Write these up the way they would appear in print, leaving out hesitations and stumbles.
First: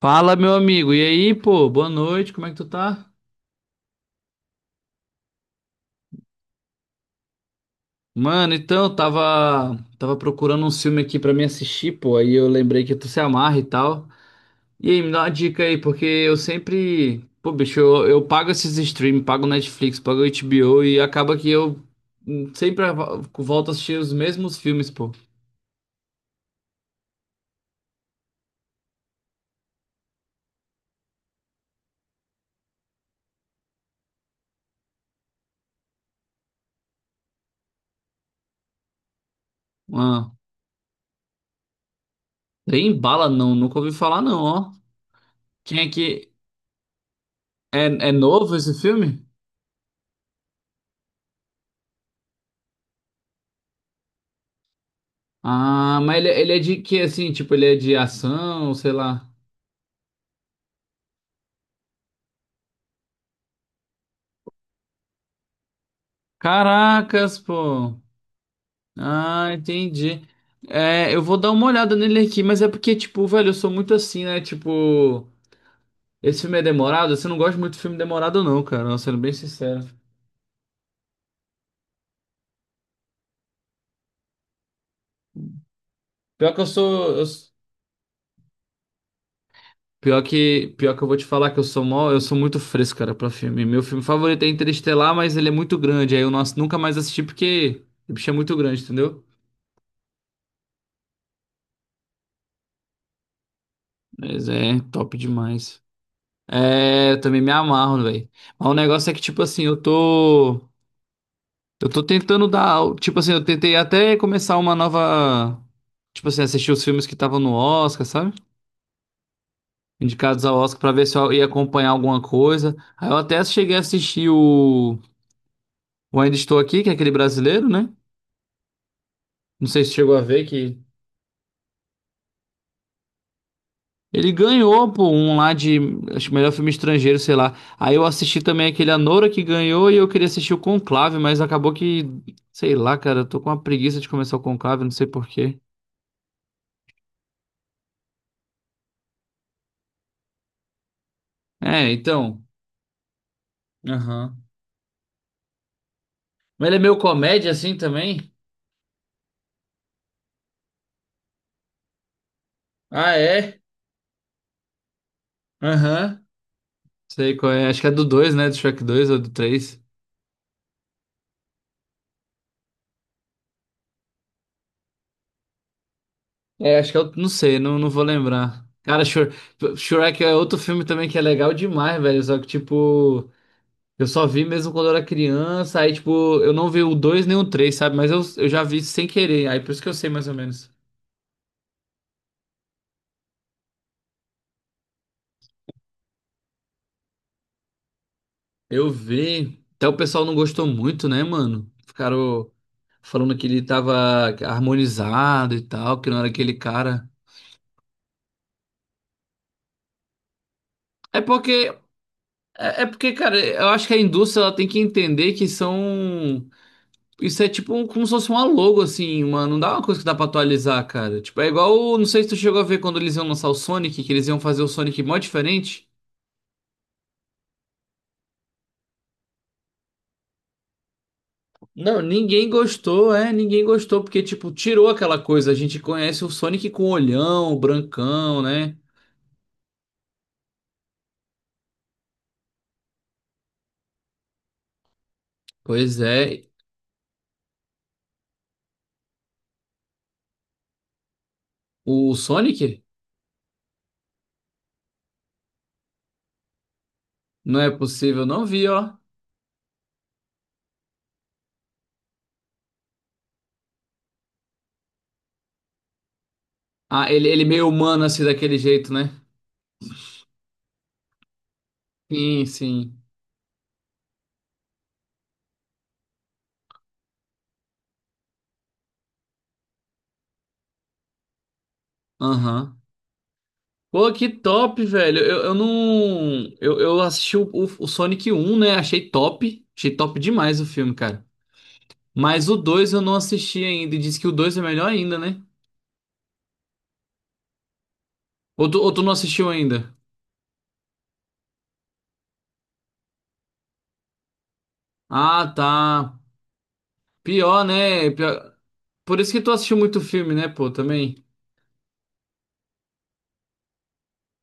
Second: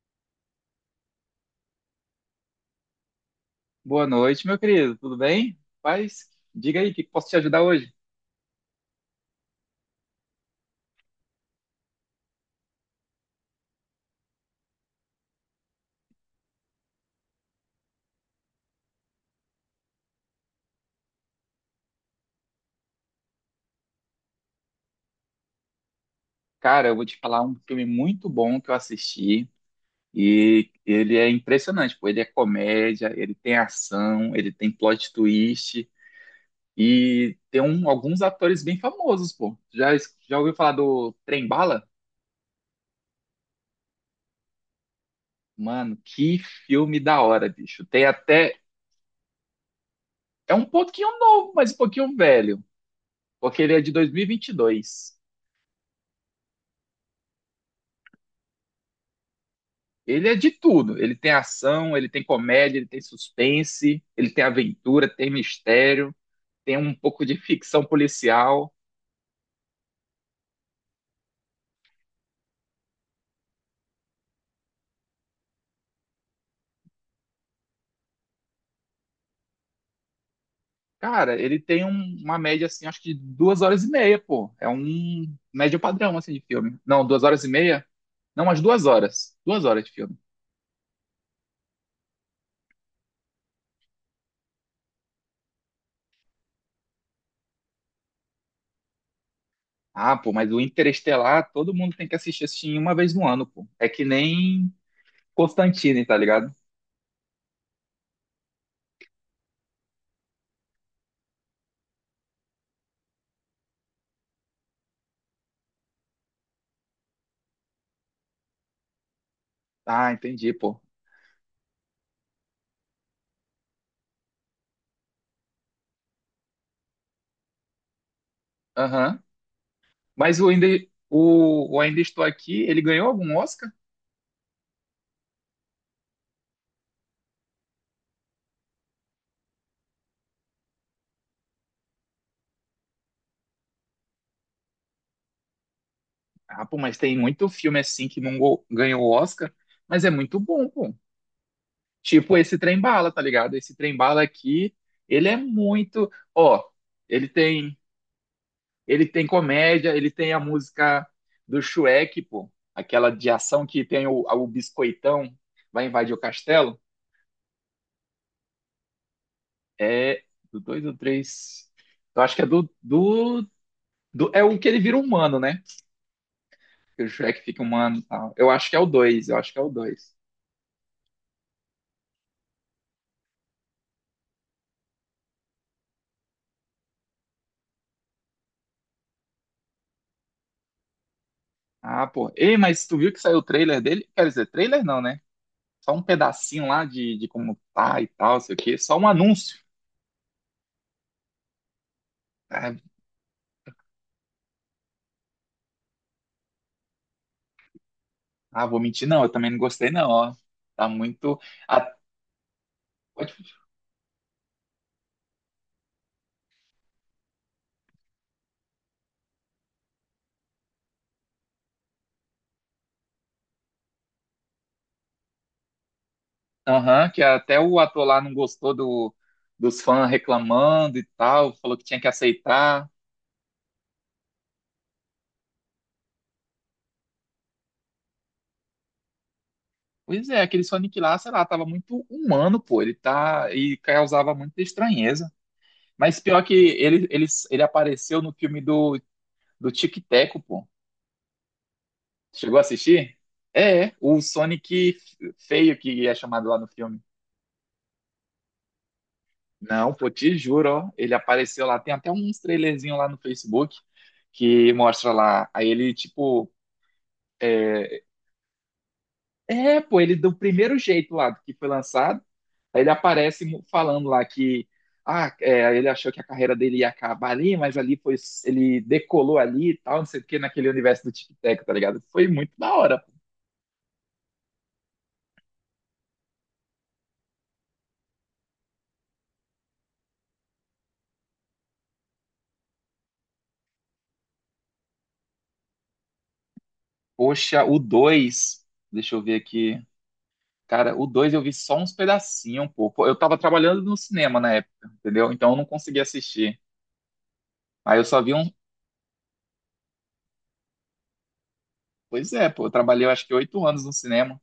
Fala, meu amigo. E aí, pô? Boa noite. Como é que tu tá? Boa noite, meu querido. Tudo bem? Paz, diga aí, o que que posso te ajudar hoje? Mano, então, eu tava procurando um filme aqui pra me assistir, pô. Aí eu lembrei que tu se amarra e tal. E aí, me dá uma dica aí, porque eu sempre, pô, bicho, eu pago esses streams, pago Netflix, pago HBO e acaba que eu sempre volto a assistir os mesmos filmes, pô. Cara, eu vou te falar um filme muito bom que eu assisti e ele é impressionante, pô. Ele é comédia, ele tem ação, ele tem plot twist e tem alguns atores bem famosos, pô. Ah, Já ouviu falar do Trem Bala? trem bala não, nunca ouvi falar não, ó. Quem é Mano, que que filme da hora, bicho. Tem é novo até... esse filme? É um pouquinho novo, mas um pouquinho velho, porque ele é de 2022. Ah, mas ele é de que assim, tipo, ele é de ação, sei lá. Ele é de tudo. Ele tem ação, ele tem comédia, ele tem suspense, ele tem aventura, tem mistério, tem um pouco de Caracas, ficção pô. policial. Ah, entendi. É, eu vou dar uma olhada nele aqui, mas é porque, tipo, velho, eu sou muito assim, né? Tipo, esse filme é demorado. Você não gosta muito de filme demorado, não, cara. Nossa, sendo bem sincero. Cara, ele tem uma média assim, acho que de duas horas e meia, pô. É um médio padrão assim de Pior que eu filme. Não, sou. Duas horas e meia? Não, umas duas horas. Duas horas de filme. Pior que, pior que eu vou te falar que eu sou mó, eu sou muito fresco, cara, pra filme. Meu filme favorito é Interestelar, mas ele é muito grande. Aí eu não, nunca mais assisti porque o bicho é muito grande, entendeu? Ah, pô, mas o Interestelar, todo mundo tem que assistir assim uma vez no ano, pô. É que Mas nem é top demais. Constantine, tá ligado? É, eu também me amarro, velho. Mas o negócio é que, tipo assim, eu tô. Eu tô tentando dar. Tipo assim, eu tentei até começar uma nova. Tipo assim, assistir os filmes que estavam no Oscar, sabe? Ah, Indicados entendi, ao Oscar pô. pra ver se eu ia acompanhar alguma coisa. Aí eu até cheguei a assistir o. O Ainda Estou Aqui, que é aquele brasileiro, né? Aham. Não sei se chegou a Mas ver o ainda, que. o Ainda Estou Aqui, ele ganhou algum Oscar? Ele ganhou, pô, um lá de. Acho que melhor filme estrangeiro, sei lá. Aí eu assisti também aquele Anora que ganhou e eu queria assistir o Conclave, mas acabou que. Sei lá, cara, eu tô com uma preguiça de começar o Conclave, não sei por quê. Ah, pô, mas tem muito filme assim que não go- ganhou o Oscar, mas é muito bom, pô. É, Tipo então. esse Trem Bala, tá ligado? Esse Trem Bala Aham. aqui, ele é muito, ó, Mas ele é meio ele comédia assim tem, também? ele tem comédia, ele tem a música do Shrek, pô, aquela Ah, de é? ação que tem o biscoitão vai invadir o Aham. castelo, Sei qual é. Acho que é do dois, né? Do Shrek dois ou do três. é do dois, ou três. Eu acho que é do é o que ele vira humano, né? É, acho que é Que o o... Não Shrek sei, fica não, não humano, vou e tal. Eu lembrar. acho que é o Cara, 2. Shr... Shrek é outro filme também que é legal demais, velho. Só que, tipo, eu só vi mesmo quando eu era criança. Aí, tipo, eu não vi o 2 nem o três, sabe? Mas eu, já vi sem querer. Aí, por isso que eu sei mais ou menos. Ah, pô. Ei, mas tu viu que saiu o trailer dele? Quer dizer, trailer não, né? Só um pedacinho lá de como tá e tal, sei o quê. Eu Só um anúncio. vi. Até o pessoal não gostou muito, né, mano? Ficaram Ah, falando que ele tava harmonizado e tal, que não era aquele cara. ah, vou mentir, não. Eu também não gostei, não, ó. Tá É muito. porque a- É porque, cara, pode- eu acho que a indústria ela tem que entender que são. Isso é tipo como se fosse uma logo, assim, uma... não dá uma coisa que dá pra atualizar, cara. Tipo, é igual. Não sei se tu chegou a ver quando eles iam lançar o Sonic, que eles iam fazer o Sonic mó diferente. Aham, que até o ator lá não gostou do, dos fãs reclamando e tal. Falou que tinha Não, que ninguém aceitar. gostou, é, ninguém gostou, porque, tipo, tirou aquela coisa. A gente conhece o Sonic com olhão, brancão, né? Pois é, aquele Sonic lá, sei lá, tava muito humano, pô. Ele tá. E causava muita estranheza. Pois Mas pior é. que ele, ele apareceu no filme do, do Tic Teco, pô. O Chegou a Sonic? assistir? O Sonic feio que é chamado lá no filme. Não é possível, não vi, ó. Não, pô, te juro, ó, ele apareceu lá. Tem até uns trailerzinho lá no Facebook que mostra lá. Aí ele, tipo, Ah, ele meio é, humano, assim, daquele jeito, né? Pô, ele do primeiro jeito lá que foi lançado, Sim, aí ele sim. Falando lá que, ah, é, ele achou que a carreira dele ia acabar ali, mas ali foi, ele decolou ali e tal, não sei o que, naquele universo do Tic Tac, tá ligado? Foi muito da Aham. hora. Pô, que top, velho. Eu não. Eu assisti o, o Sonic um, né? Achei top. Achei top demais o filme, cara. Mas o 2 eu não assisti ainda. E diz que o 2 é melhor ainda, né? Poxa, o 2. Ou tu não Deixa eu ver assistiu aqui. ainda? Cara, o 2 eu vi só uns pedacinhos, um pouco. Eu tava trabalhando no cinema na época, entendeu? Então Ah, eu não tá. consegui assistir. Pior, Aí eu né? só vi um. Pior- Por isso que tu assistiu muito filme, né, pô, também. Pois é, pô, eu trabalhei eu acho que oito anos no cinema.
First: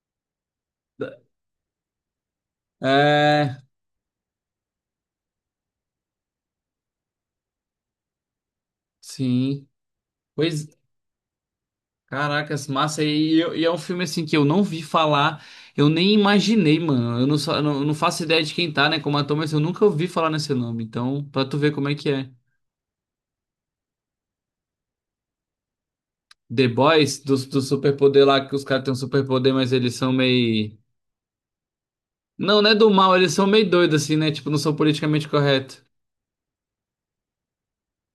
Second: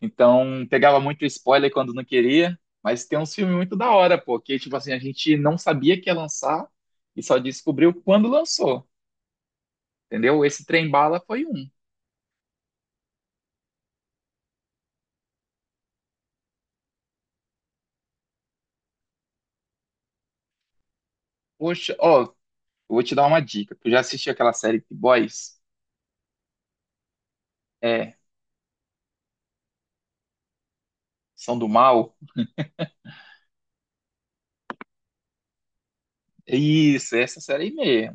Então pegava muito spoiler quando não queria. Mas tem uns filmes É, muito da hora, pô, que tipo assim, a gente não sabia que ia lançar e só descobriu quando lançou, sim. entendeu? Esse Pois Trem Bala foi um. Caracas, massa. E, e é um filme assim que eu não vi falar, eu nem imaginei, mano. Eu não, só, não, não faço ideia de quem tá, né, como ator, mas eu nunca ouvi falar nesse nome. Então, pra tu ver como é Poxa, que ó, é. eu vou te dar uma dica. Tu já assistiu aquela série The Boys? The Boys, do, É, superpoder lá, que os caras têm um superpoder, mas eles são meio. são do mal? Não, não é do mal, eles são meio doidos, assim, né? Tipo, não são politicamente corretos. Isso, essa série aí.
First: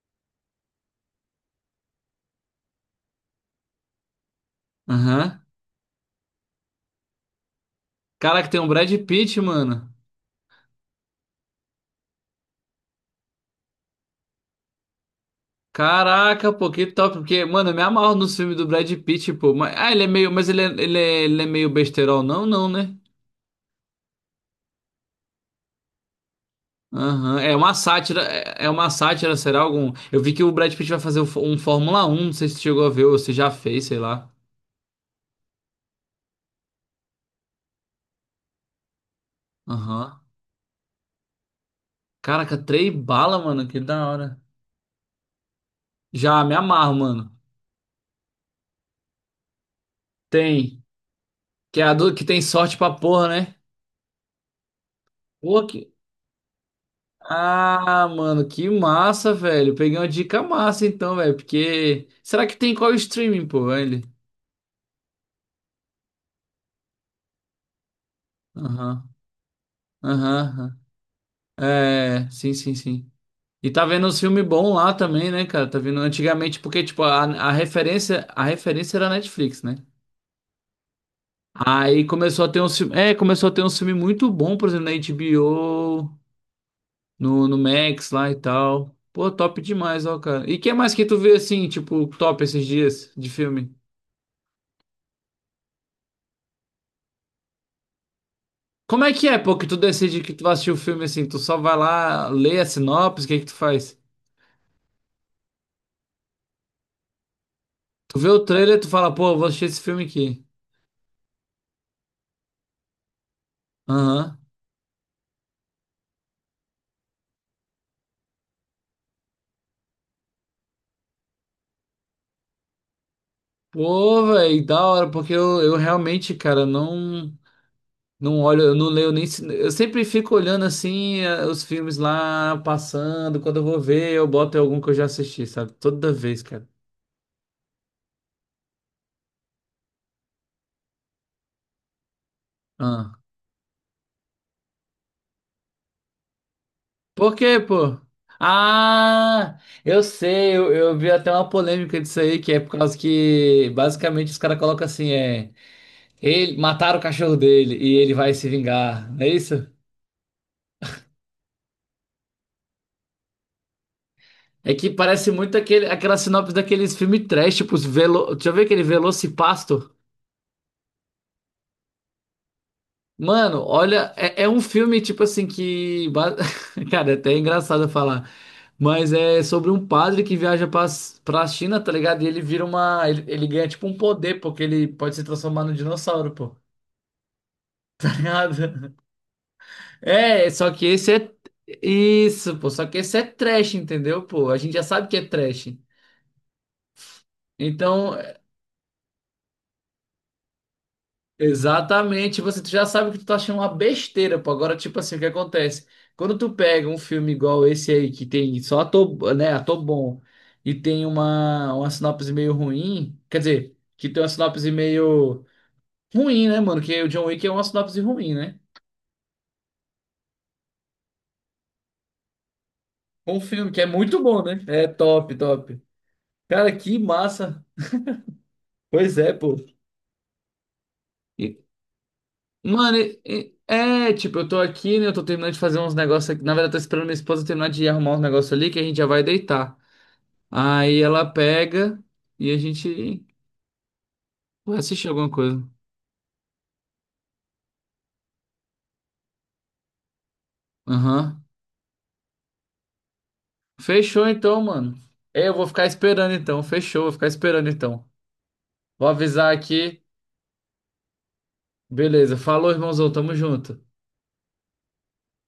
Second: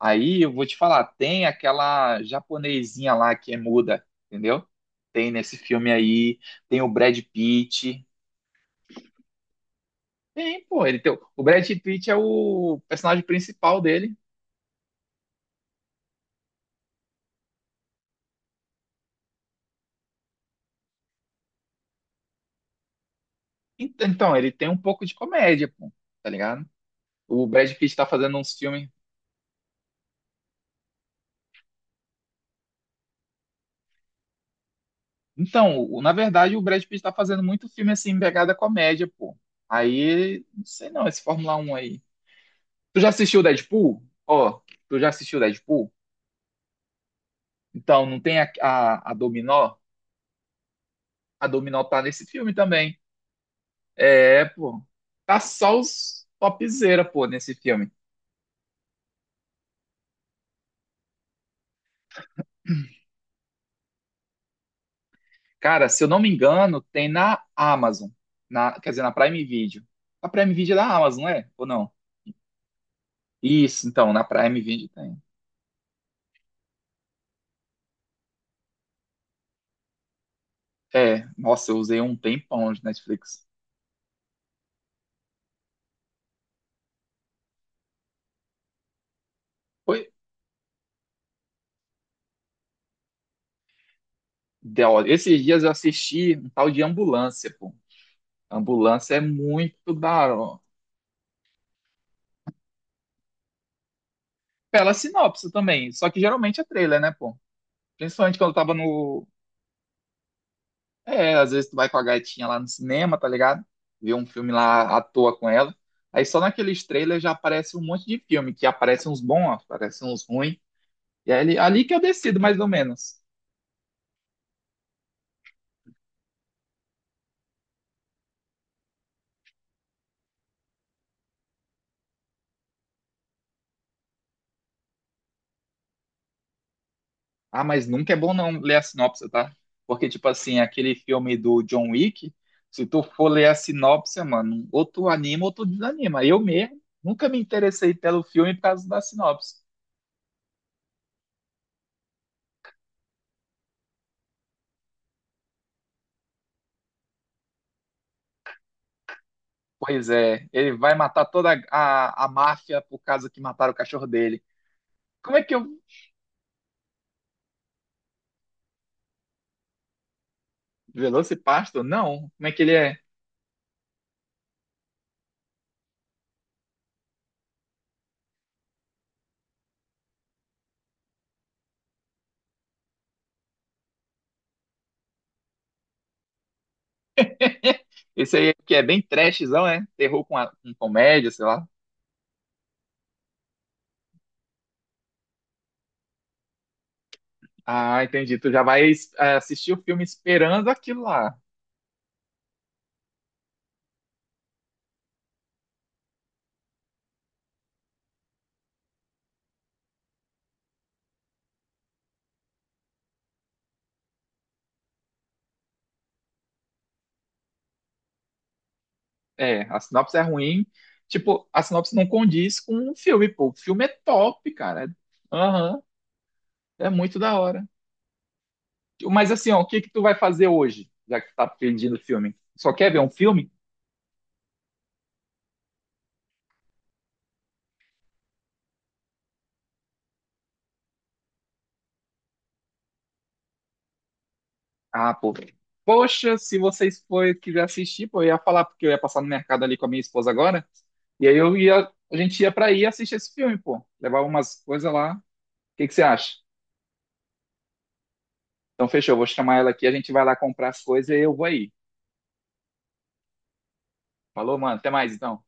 Aí eu vou te falar, tem aquela japonesinha lá que é muda, entendeu? Tem Aham. nesse filme aí, tem o Brad Pitt. Caraca, tem um Brad Pitt, mano. Tem, pô, ele tem, o Brad Pitt é o personagem principal dele. Caraca, pô, que top, porque, mano, eu me amarro nos filmes do Brad Pitt, pô. Mas, ah, ele é meio, mas ele é meio besterol, não, não, né? Então, ele tem um pouco de comédia, pô, tá ligado? Aham. O É Brad uma Pitt tá sátira, fazendo uns é uma filmes. sátira, será algum? Eu vi que o Brad Pitt vai fazer um um Fórmula 1, não sei se chegou a ver ou se já fez, sei lá. Então, na verdade, o Brad Pitt tá fazendo muito filme assim, em pegada comédia, pô. Aham. Aí, não sei não, esse Fórmula Um aí. Caraca, três Tu já bala, assistiu mano, que Deadpool? da hora. Ó, tu já assistiu Deadpool? Já me amarro, mano. Então, não tem a Dominó? Tem, A que é Dominó a tá do que nesse tem filme sorte pra também. porra, né? É, pô. Tá Pô, só que... os topzera, pô, nesse filme. Ah, mano, que massa, velho. Peguei uma dica massa então, velho, porque será que tem qual streaming, pô, ele? Cara, se eu não me engano, tem na Amazon. Na, quer dizer, Aham. na Prime Video. A Prime Video é Aham. da Amazon, não é? Aham. Ou não? É, sim, sim, sim. E tá Isso, vendo então, uns na filmes Prime bons Video lá tem. também, né, cara? Tá vendo antigamente, porque, tipo, a, referência, a referência era a Netflix, né? É, nossa, eu usei Aí um começou a ter tempão uns de filmes. É, Netflix. começou a ter uns filmes muito bons, por exemplo, na HBO, no, Max lá e tal. Pô, top Foi, demais, ó, cara. E que mais que tu vê assim, tipo, top esses dias de filme? Ó, esses dias eu assisti um tal de Ambulância, pô. Como é Ambulância é que é, pô, que tu muito decide da que tu vai hora. assistir o filme assim? Tu só vai lá, lê a sinopse, o que é que tu faz? Pela sinopse também, só que geralmente é trailer, né, pô? Tu vê Principalmente o quando eu tava trailer, tu fala, no. pô, eu vou assistir esse filme aqui. É, às vezes tu vai com a gatinha lá no cinema, tá ligado? Vê um Aham. filme lá à toa com ela. Aí só naqueles trailers já aparece um monte de filme, que aparecem uns bons, aparecem uns ruins. E aí, ali que eu decido, mais ou menos. Pô, velho, da hora, porque eu realmente, cara, não não olho, eu não leio nem. Eu sempre fico olhando assim os filmes lá passando. Quando eu vou ver, eu boto algum que eu já assisti, sabe? Toda vez, cara. Ah, mas nunca é bom não ler a sinopse, tá? Porque, tipo assim, aquele filme do John Wick, se tu Ah. for ler a sinopse, mano, ou tu anima ou tu desanima. Eu mesmo nunca Por me quê, interessei pô? pelo filme por causa da sinopse. Ah, eu sei, eu vi até uma polêmica disso aí, que é por causa que basicamente os caras colocam assim, é. Ele, mataram o cachorro dele e ele vai se vingar, não é isso? Pois é, ele vai matar toda a máfia por causa que mataram o cachorro dele. É que parece Como é que muito eu. aquele, aquela sinopse daqueles filmes trash, tipo, os velo... deixa eu ver aquele Velocipasto. Velocipasto? Não. Como é que ele é? Mano, olha, é um filme, tipo assim, que. Cara, é até engraçado falar. Mas é sobre um padre que viaja pra China, tá ligado? E ele vira uma. Ele ganha, tipo, um poder, porque ele pode se transformar num dinossauro, pô. Tá Esse aí que é ligado? bem trashzão, é? Terror com, É, só com que esse é. comédia, sei lá. Isso, pô. Só que esse é trash, entendeu, pô? A gente já sabe que é trash. Ah, Então, entendi. Tu já vai é, assistir o filme esperando aquilo lá. Exatamente, você tu já sabe que tu tá achando uma besteira, pô. Agora, tipo assim, o que acontece? Quando tu pega um filme igual esse aí, que tem só ator, né, ator bom, e tem uma, sinopse meio ruim, quer dizer, que tem uma sinopse meio ruim, né, mano? Que o John Wick é uma sinopse ruim, né? É, a sinopse é ruim. Tipo, a sinopse não condiz com o filme, Um pô. O filme que filme é é muito bom, top, né? É cara. top, top. Aham, Cara, é que muito da massa. hora. Pois Mas é, assim, pô. ó, o que que tu vai fazer hoje, já que tu tá E- pedindo filme? Só quer mano, ver um filme? É, tipo, eu tô aqui, né? Eu tô terminando de fazer uns negócios aqui. Na verdade, eu tô esperando minha esposa terminar de arrumar uns negócios ali, que a gente já vai deitar. Aí ela pega e a gente vai assistir Ah, alguma pô. coisa. Poxa, se vocês forem quiser assistir, pô, eu ia falar, porque eu ia passar no mercado ali com a minha esposa agora. E aí Aham. eu ia, a gente ia pra aí assistir esse filme, pô. Levar Fechou então, umas coisas mano. lá. O É, eu vou ficar que que você esperando acha? então. Fechou, vou ficar esperando então. Então Vou fechou, eu vou avisar chamar ela aqui, a aqui. gente vai lá comprar as coisas e eu vou aí. Beleza. Falou, irmãozão. Tamo junto. Falou, mano. Até mais, então.